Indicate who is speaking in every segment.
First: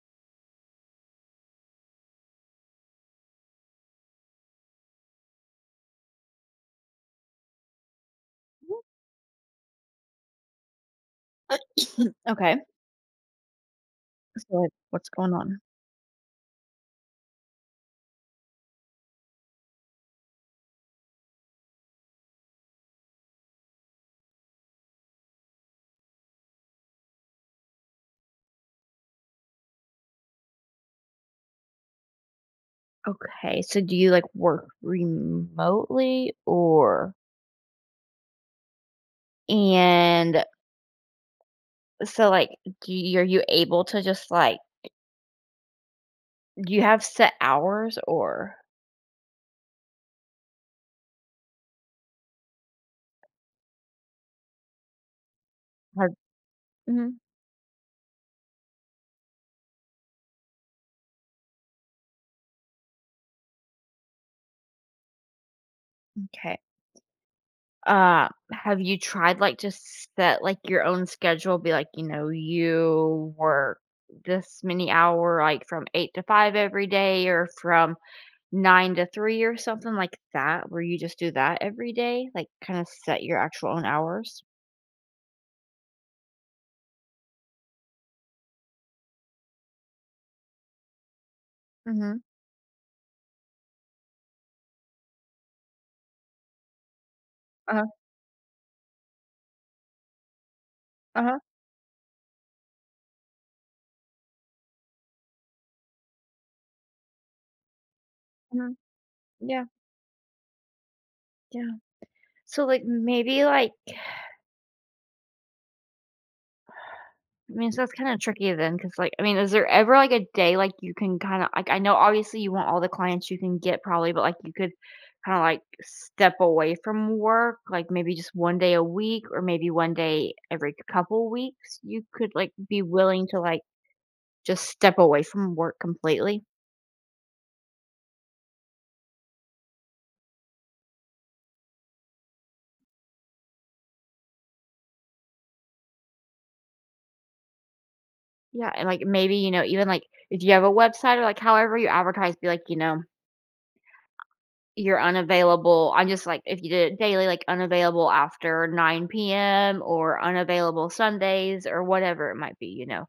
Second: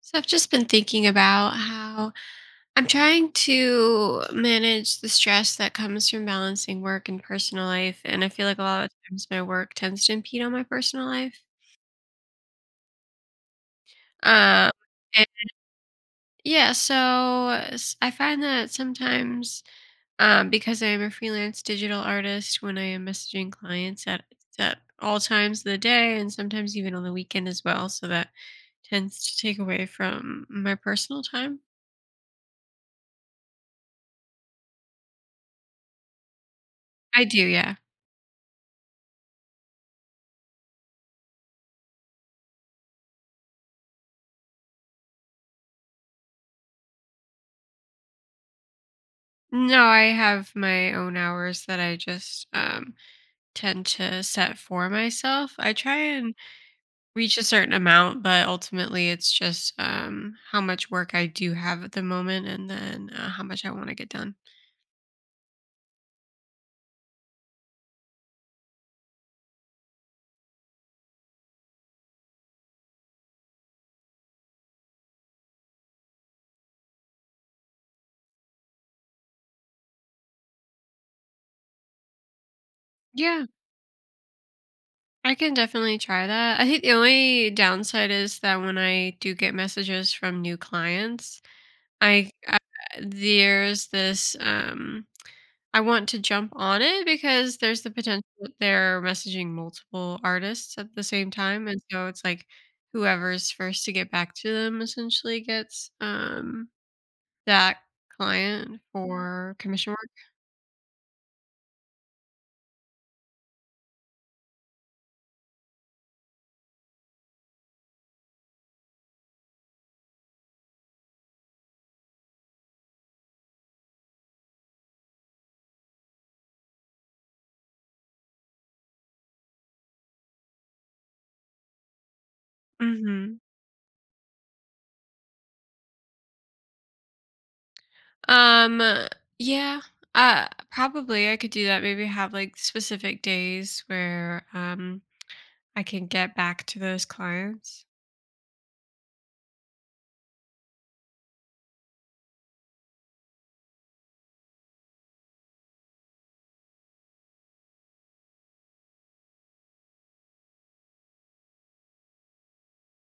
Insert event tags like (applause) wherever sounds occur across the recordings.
Speaker 1: So I've just been thinking about how I'm trying to manage the stress that comes from balancing work and personal life. And I feel like a lot of times my work tends to impede on my personal life.
Speaker 2: (coughs) Okay. So like,
Speaker 1: Um,
Speaker 2: what's
Speaker 1: and
Speaker 2: going on?
Speaker 1: yeah, so I find that sometimes because I am a freelance digital artist, when I am messaging clients at all times of the day and sometimes even on the weekend as well. So that tends to take away from my personal time.
Speaker 2: Okay, so do you like work remotely or
Speaker 1: I do, yeah.
Speaker 2: and so like are you able to just like do you have set hours or
Speaker 1: No, I have my own hours that I just tend to set for myself. I try
Speaker 2: have
Speaker 1: and
Speaker 2: hmm
Speaker 1: reach a certain amount, but ultimately it's just how much work I do have at the moment and then how much I want to get done.
Speaker 2: okay. Have you tried like just set like your own schedule be like, you know, you work this many hour like from 8 to 5 every day or from 9 to 3 or something like that, where you just do that every day, like, kinda set your
Speaker 1: Yeah,
Speaker 2: actual own hours?
Speaker 1: I can definitely try that. I think the only downside is that when I do get messages from new clients,
Speaker 2: Mhm.
Speaker 1: I there's this I want to jump on it because there's
Speaker 2: Uh-huh,
Speaker 1: the potential that they're messaging multiple artists at the same
Speaker 2: uh-huh.
Speaker 1: time, and so it's like whoever's first to get back to them essentially gets that
Speaker 2: Mhm.
Speaker 1: client for
Speaker 2: Yeah,
Speaker 1: commission work.
Speaker 2: yeah. So, like, maybe, like I mean, so that's kinda tricky then because like I mean, is there ever, like, a day, like, you can kinda like, I know obviously you want all the clients you can get probably, but, like, you could kinda, like, step away from work, like, maybe just 1 day a week or maybe 1 day every couple weeks, you could, like, be willing
Speaker 1: Mhm.
Speaker 2: to, like, just step away from work completely?
Speaker 1: Um, yeah, probably I could do that, maybe have, like, specific days where, I can get back to those clients.
Speaker 2: Yeah, and, like, maybe, you know, even, like, if you have a website or, like, however you advertise, be like, you know, "You're unavailable." I'm just, like, if you did it daily, like, "Unavailable after 9 p.m.," or "Unavailable Sundays," or whatever it might be, you know?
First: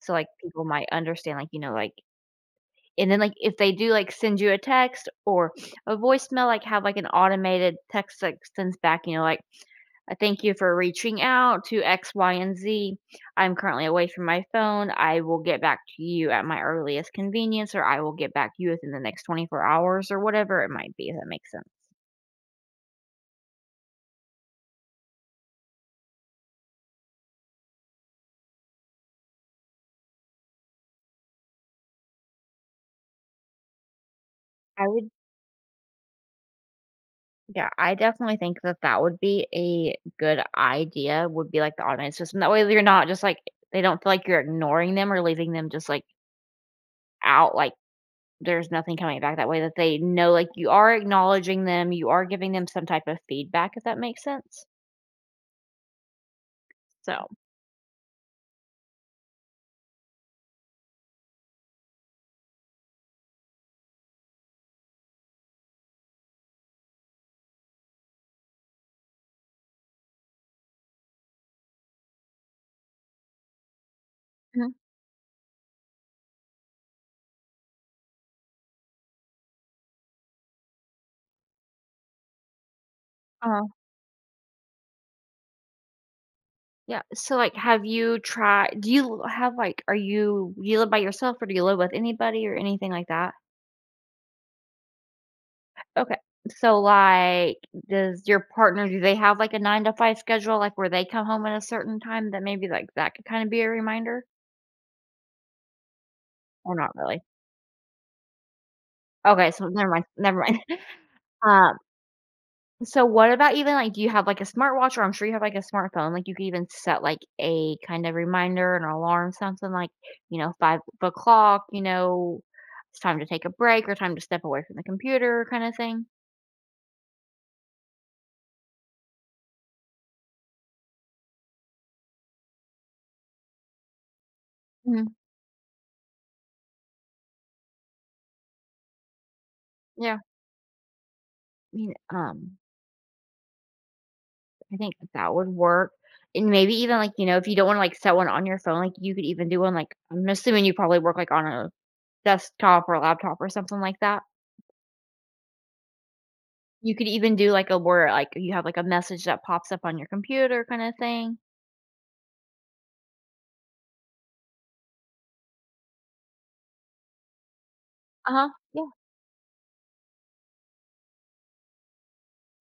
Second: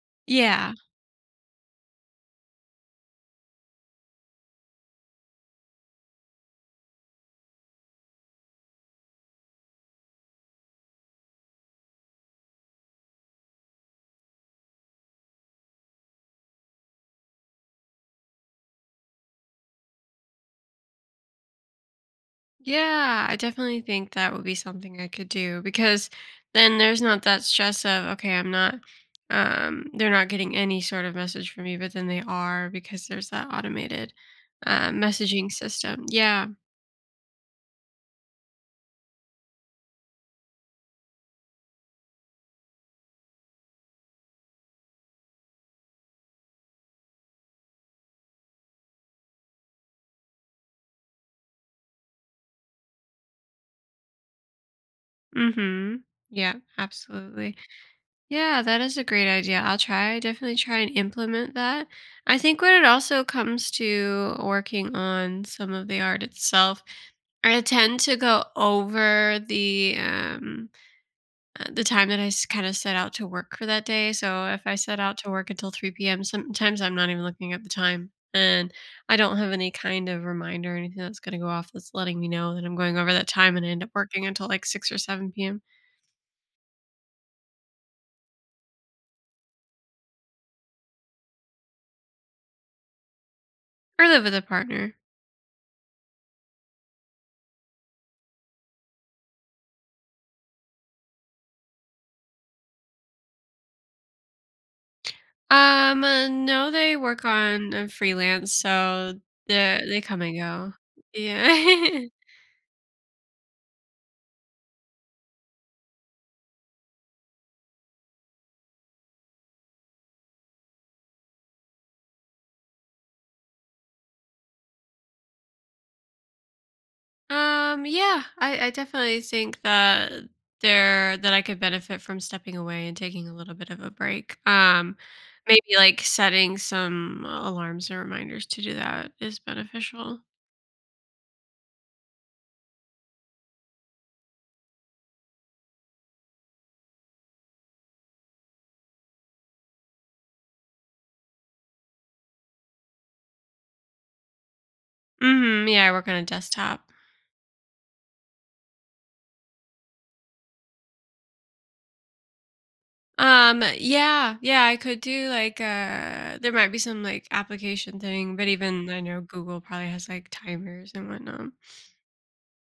Speaker 2: So, like, people
Speaker 1: Yeah.
Speaker 2: might understand, like, you know, like and then, like, if they do, like, send you a text or a voicemail, like, have, like, an automated text that sends back, you know, like, "I thank you for reaching out to X, Y, and Z. I'm currently away from my phone. I will get back to you at my earliest convenience, or I will get back to you within the next 24 hours," or whatever it might be, if that makes sense.
Speaker 1: Yeah, I definitely think that would be something I could do because then there's not that stress of, okay, I'm not, they're not getting any sort of message from me, but then they are because there's that automated
Speaker 2: I would
Speaker 1: messaging system. Yeah.
Speaker 2: yeah, I definitely think that that would be a good idea, would be, like, the automated system. That way you're not just, like they don't feel like you're ignoring them or leaving them just, like, out, like, there's nothing coming back that way that they know, like, you are acknowledging them, you are giving them some type of feedback, if that makes sense.
Speaker 1: Mm-hmm. Yeah,
Speaker 2: So
Speaker 1: absolutely. Yeah, that is a great idea. Definitely try and implement that. I think when it also comes to working on some of the art itself, I tend to go over the time that I kind of set out to work for that day. So if
Speaker 2: mhm.
Speaker 1: I set out to work until 3 p.m., sometimes I'm not even looking at the time. And I don't have any kind of reminder or anything that's going to go off that's letting me know that I'm going over that time and
Speaker 2: Uh-huh.
Speaker 1: I end up working until like 6 or 7 p.m.
Speaker 2: Yeah, so, like, have you tried do you have, like are you do you live by yourself or do you live with anybody or anything like that?
Speaker 1: Or live with a partner.
Speaker 2: Okay. So, like, does your partner do they have, like, a 9 to 5 schedule, like, where they come home at a certain time that maybe, like, that could kinda be a reminder?
Speaker 1: No,
Speaker 2: Or not
Speaker 1: they
Speaker 2: really?
Speaker 1: work on freelance, so
Speaker 2: Okay, so
Speaker 1: they
Speaker 2: never
Speaker 1: they
Speaker 2: mind,
Speaker 1: come and
Speaker 2: never mind.
Speaker 1: go.
Speaker 2: (laughs)
Speaker 1: Yeah. (laughs)
Speaker 2: So what about even, like, do you have, like, a smartwatch or I'm sure you have, like, a smartphone, like, you could even set, like, a kind of reminder, an alarm, something like, you know, 5 o'clock, you know, it's time to take a break or time to step away from the computer kinda thing?
Speaker 1: Yeah, I definitely think that there that I could benefit from stepping away and taking a little bit of a break.
Speaker 2: Mhm,
Speaker 1: Maybe like setting some alarms and reminders to do that is
Speaker 2: yeah.
Speaker 1: beneficial.
Speaker 2: I mean I think that would work, and maybe even, like, you know, if you don't wanna, like, set one on your phone, like, you could even do one, like I'm assuming you probably work, like, on a desktop or a laptop or something like that.
Speaker 1: Hmm. Yeah, I work on a desktop.
Speaker 2: You could even do, like, a where, like, you have, like, a message that pops up on your computer kinda thing.
Speaker 1: Yeah, yeah, I could do like there might be some like application thing, but
Speaker 2: Uh-huh. Yeah,
Speaker 1: even I know Google probably has like timers and whatnot.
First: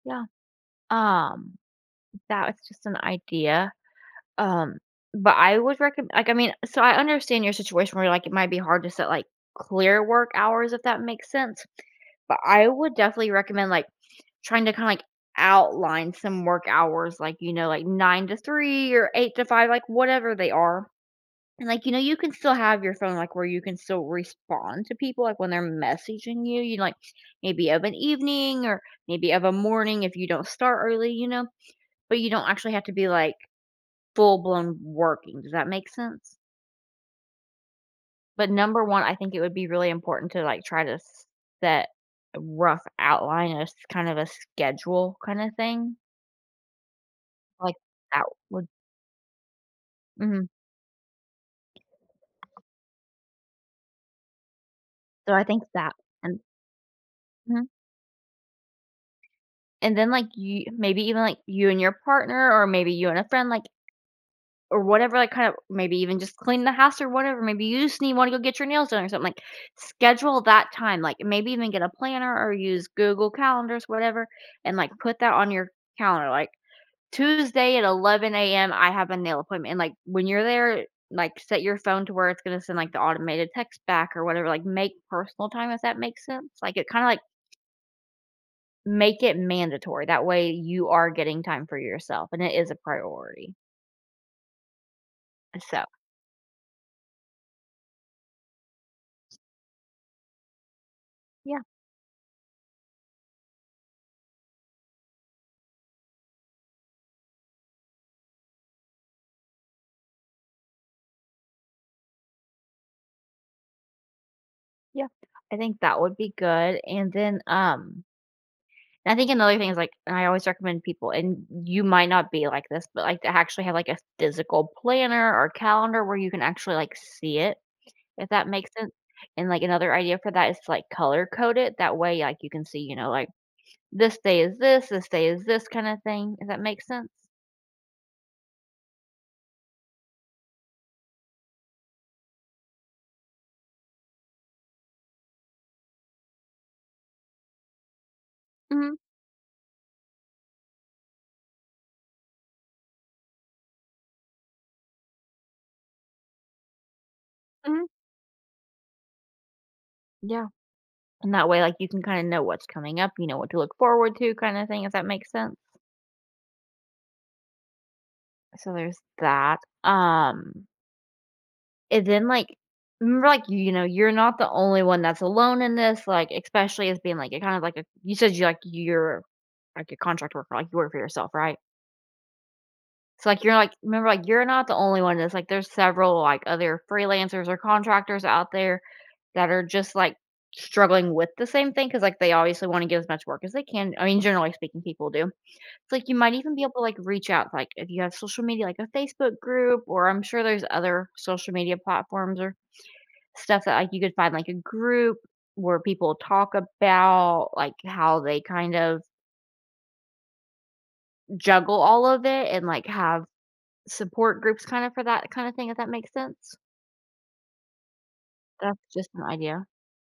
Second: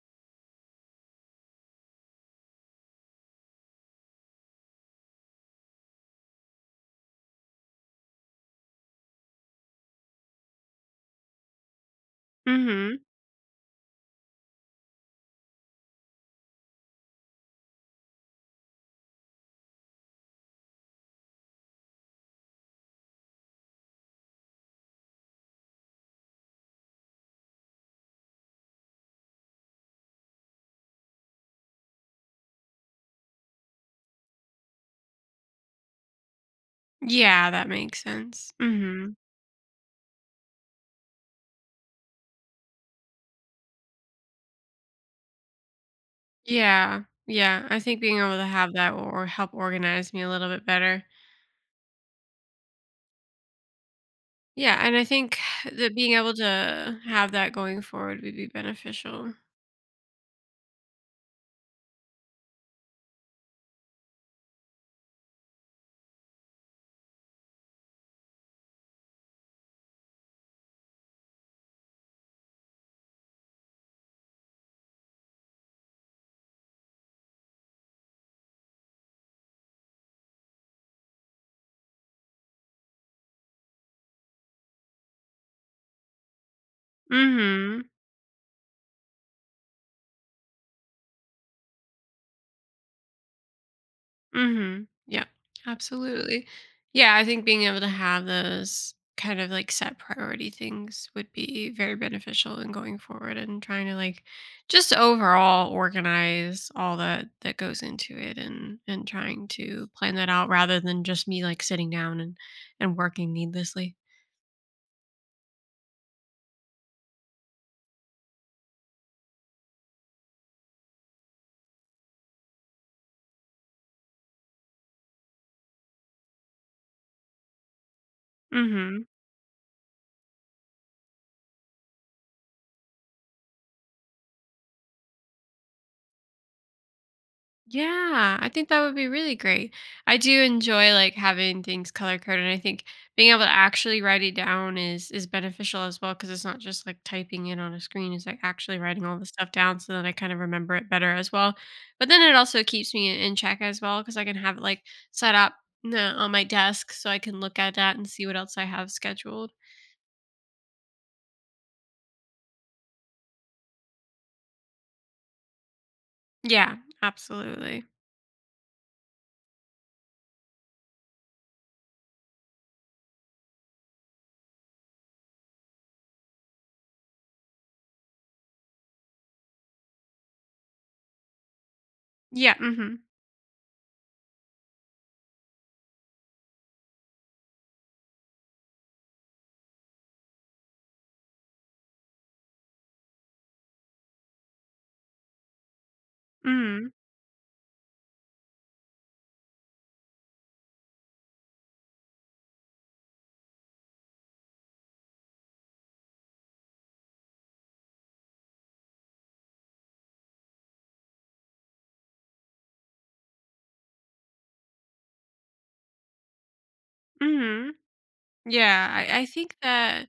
Speaker 2: yeah. Um, that was just an idea. Um, but I would recommend like I mean, so I understand your situation where like it might be hard to set like clear work hours if that makes sense. But I would
Speaker 1: Mm-hmm.
Speaker 2: definitely recommend like trying to kind of like outline some work hours like you know like 9 to 3 or 8 to 5 like whatever they are. And, like, you know, you can still have your phone, like, where you can still respond to people, like, when they're messaging you, you, like, maybe of an evening or maybe of a morning if you don't start early, you know? But you don't actually have to be, like, full blown working. Does that make sense?
Speaker 1: Yeah, that makes
Speaker 2: But
Speaker 1: sense.
Speaker 2: number 1,
Speaker 1: Mm-hmm.
Speaker 2: I think it would be really important to, like, try to set a rough outline, a s kind of a schedule kinda thing.
Speaker 1: Yeah, yeah,
Speaker 2: Like,
Speaker 1: I think being
Speaker 2: that
Speaker 1: able to
Speaker 2: would
Speaker 1: have that will or help organize me a
Speaker 2: mhm.
Speaker 1: little bit better. Yeah, and I
Speaker 2: So
Speaker 1: think
Speaker 2: I think that
Speaker 1: that being able
Speaker 2: and
Speaker 1: to have that
Speaker 2: mhm.
Speaker 1: going forward would be beneficial.
Speaker 2: And then, like, you maybe even, like, you and your partner or maybe you and a friend, like or whatever, like, kind of maybe even just clean the house or whatever, maybe you just need wanna go get your nails done or something, like, schedule that time, like, maybe even get a planner or use Google Calendars, whatever, and, like, put that on your calendar, like, "Tuesday at 11 a.m., I have a nail appointment," and, like, when you're there, like, set your phone to where it's gonna send, like, the automated text back or whatever, like, make personal time, if that makes sense? Like, it kinda, like,
Speaker 1: Mhm.
Speaker 2: make it mandatory, that way you are getting time for yourself, and it is a priority,
Speaker 1: Mhm. Yeah.
Speaker 2: so,
Speaker 1: Absolutely. Yeah, I think being able to have those kind of like set priority things would
Speaker 2: yeah.
Speaker 1: be very beneficial in going forward and trying to like just overall organize all that that goes into it and trying to plan that out rather than just me like sitting down and working needlessly.
Speaker 2: Yeah, I think that would be good, and then, I think another thing is, like and I always recommend people and you might not be like this, but, like, to actually have, like, a physical planner or calendar where you can actually, like, see it, if that makes sense,
Speaker 1: Mhm.
Speaker 2: and, like, another idea for that is to, like, color code it, that way, like, you can see, you know, like, this day is this, this day is this kinda thing, if that makes sense?
Speaker 1: Yeah, I think that would be really great. I do enjoy like having things color coded, and I think being able to actually write it down is beneficial as well because it's not just like typing it on a screen. It's like actually
Speaker 2: Mhm,
Speaker 1: writing all the stuff down, so that I kind of remember it better as well. But then it also keeps me in check as well because I can have it like set up on my desk so I can look at
Speaker 2: mhm,
Speaker 1: that and see what else I have scheduled.
Speaker 2: yeah, and that way, like, you can kinda know what's coming up, you know what to look forward to kinda thing, if that makes sense?
Speaker 1: Yeah, absolutely.
Speaker 2: So there's that, um and then, like, remember, like, you know, you're not the only one that's alone in this, like, especially as being, like, a kind of like a you said you like, you're, like, a contract worker, like, you work for yourself, right?
Speaker 1: Yeah. Mm-hmm.
Speaker 2: So, like, you're like remember, like, you're not the only one that's, like, there's several, like, other freelancers or contractors out there that are just, like, struggling with the same thing because, like, they obviously wanna get as much work as they can. I mean, generally speaking, people do. It's like you might even be able to,
Speaker 1: Mm-hmm.
Speaker 2: like, reach out, like, if you have social media, like a Facebook group, or I'm sure there's other social media platforms or stuff that, like, you could find, like, a group where people talk about, like, how they kind of juggle all of it and, like, have support groups kind of for that kind of thing, if that makes sense.
Speaker 1: Mm-hmm.
Speaker 2: That's
Speaker 1: Yeah,
Speaker 2: just
Speaker 1: I,
Speaker 2: an
Speaker 1: I think
Speaker 2: idea.
Speaker 1: that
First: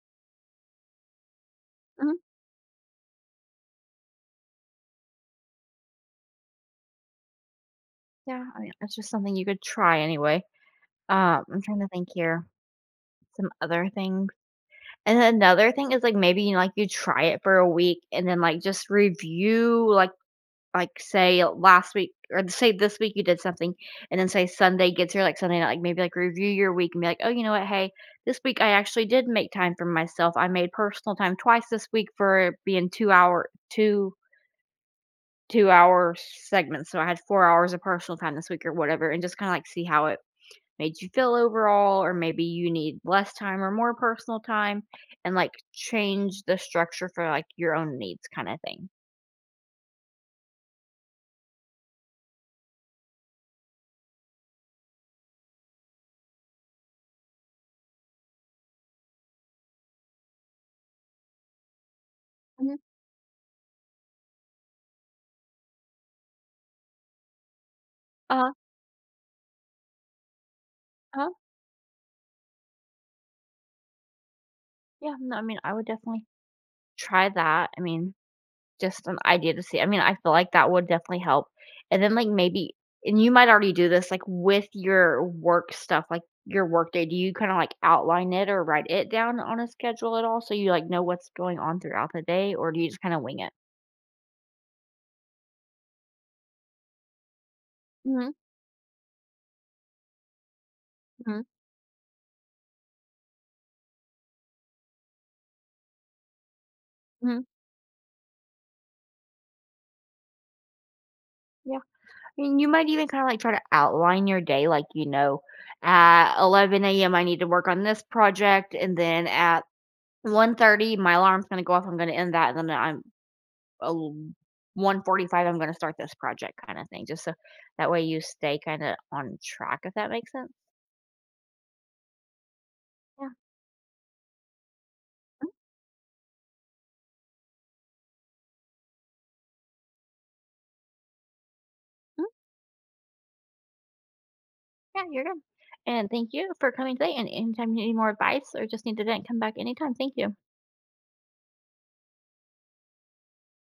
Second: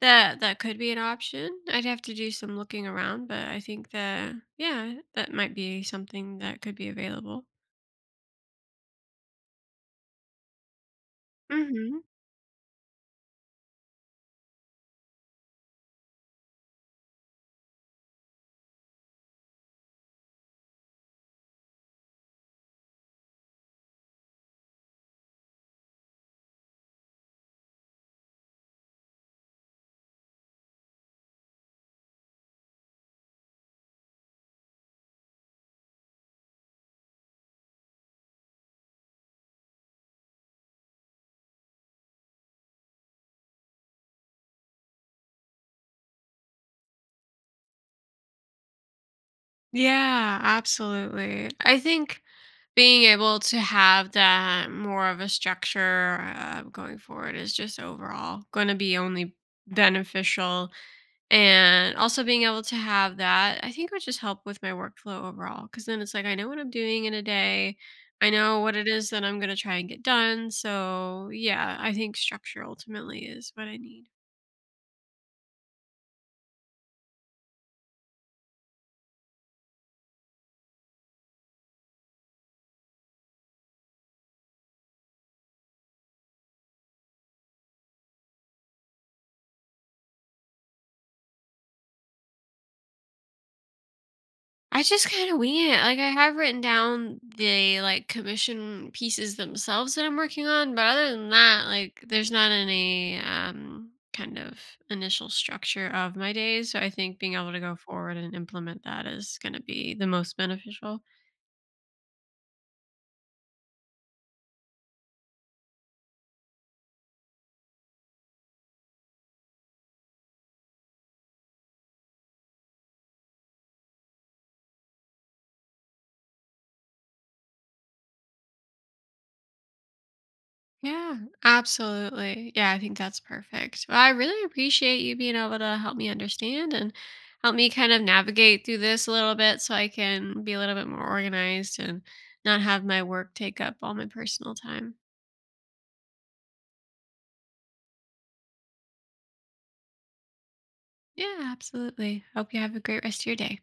Speaker 1: That that could be an option. I'd have
Speaker 2: Mhm.
Speaker 1: to do some looking around, but I think that yeah, that might be something that could be available.
Speaker 2: Yeah, I mean, that's just something you could try anyway. I'm trying to
Speaker 1: Hmm.
Speaker 2: think here, some other things. And then another thing is, like, maybe, you know, like, you try it for a week and then, like, just review, like say last week or say this week you did something and then say Sunday gets here like Sunday night, like maybe like review your week and be like, oh, you know what? Hey, this week I actually did make time for myself. I made personal time twice this week for being 2 hour segments. So I had 4 hours of personal time this week or whatever. And just kind of like see how it made you feel overall, or maybe you need less time or more personal time and like change the structure for like your own needs kind of thing.
Speaker 1: Yeah, absolutely. I think being able to have that more of a structure going forward is just overall going to be only beneficial. And also being able to
Speaker 2: Hmm.
Speaker 1: have that, I think would just help with my workflow overall. Cause then it's like, I know what I'm doing in a day. I
Speaker 2: Uh
Speaker 1: know what it is that I'm going to try and get done. So
Speaker 2: huh.
Speaker 1: yeah, I think structure ultimately is what I need.
Speaker 2: Yeah. No, I mean, I would definitely try that, I mean, just an idea to see I mean, I feel like that would definitely help, and then, like, maybe and you might already do this, like, with your work stuff, like, your work day. Do you kinda, like, outline it or write it down on a schedule at all so you, like, know what's going on throughout the day, or do you just kinda wing it?
Speaker 1: I just kind of wing it. Like I have written down the like
Speaker 2: Mhm,
Speaker 1: commission pieces themselves that I'm working on, but other than
Speaker 2: mhm,
Speaker 1: that, like there's not any kind of initial structure of my days. So I think being
Speaker 2: mhm,
Speaker 1: able to go forward and implement that is going to be the most beneficial.
Speaker 2: yeah, I mean, you might even kinda, like, try to outline your day, like, you know, at 11 a.m., I need to work on this project, and then at 1:30, my alarm's gonna go off, I'm gonna end that, and then I'm oh, 1:45, I'm gonna start this project kinda thing, just so that way you stay kinda on track, if that makes sense.
Speaker 1: Yeah, absolutely. Yeah, I think that's
Speaker 2: Yeah.
Speaker 1: perfect. Well, I really appreciate you being able to help me understand and help me kind of navigate through this a little bit so I can be a little bit more organized and
Speaker 2: Mhm.
Speaker 1: not have my work take up all my personal time.
Speaker 2: Yeah, you're good. And thank you for coming today, and anytime you need more advice or just need to vent, come back anytime. Thank you.
Speaker 1: Yeah, absolutely. Hope you have a great rest of your day.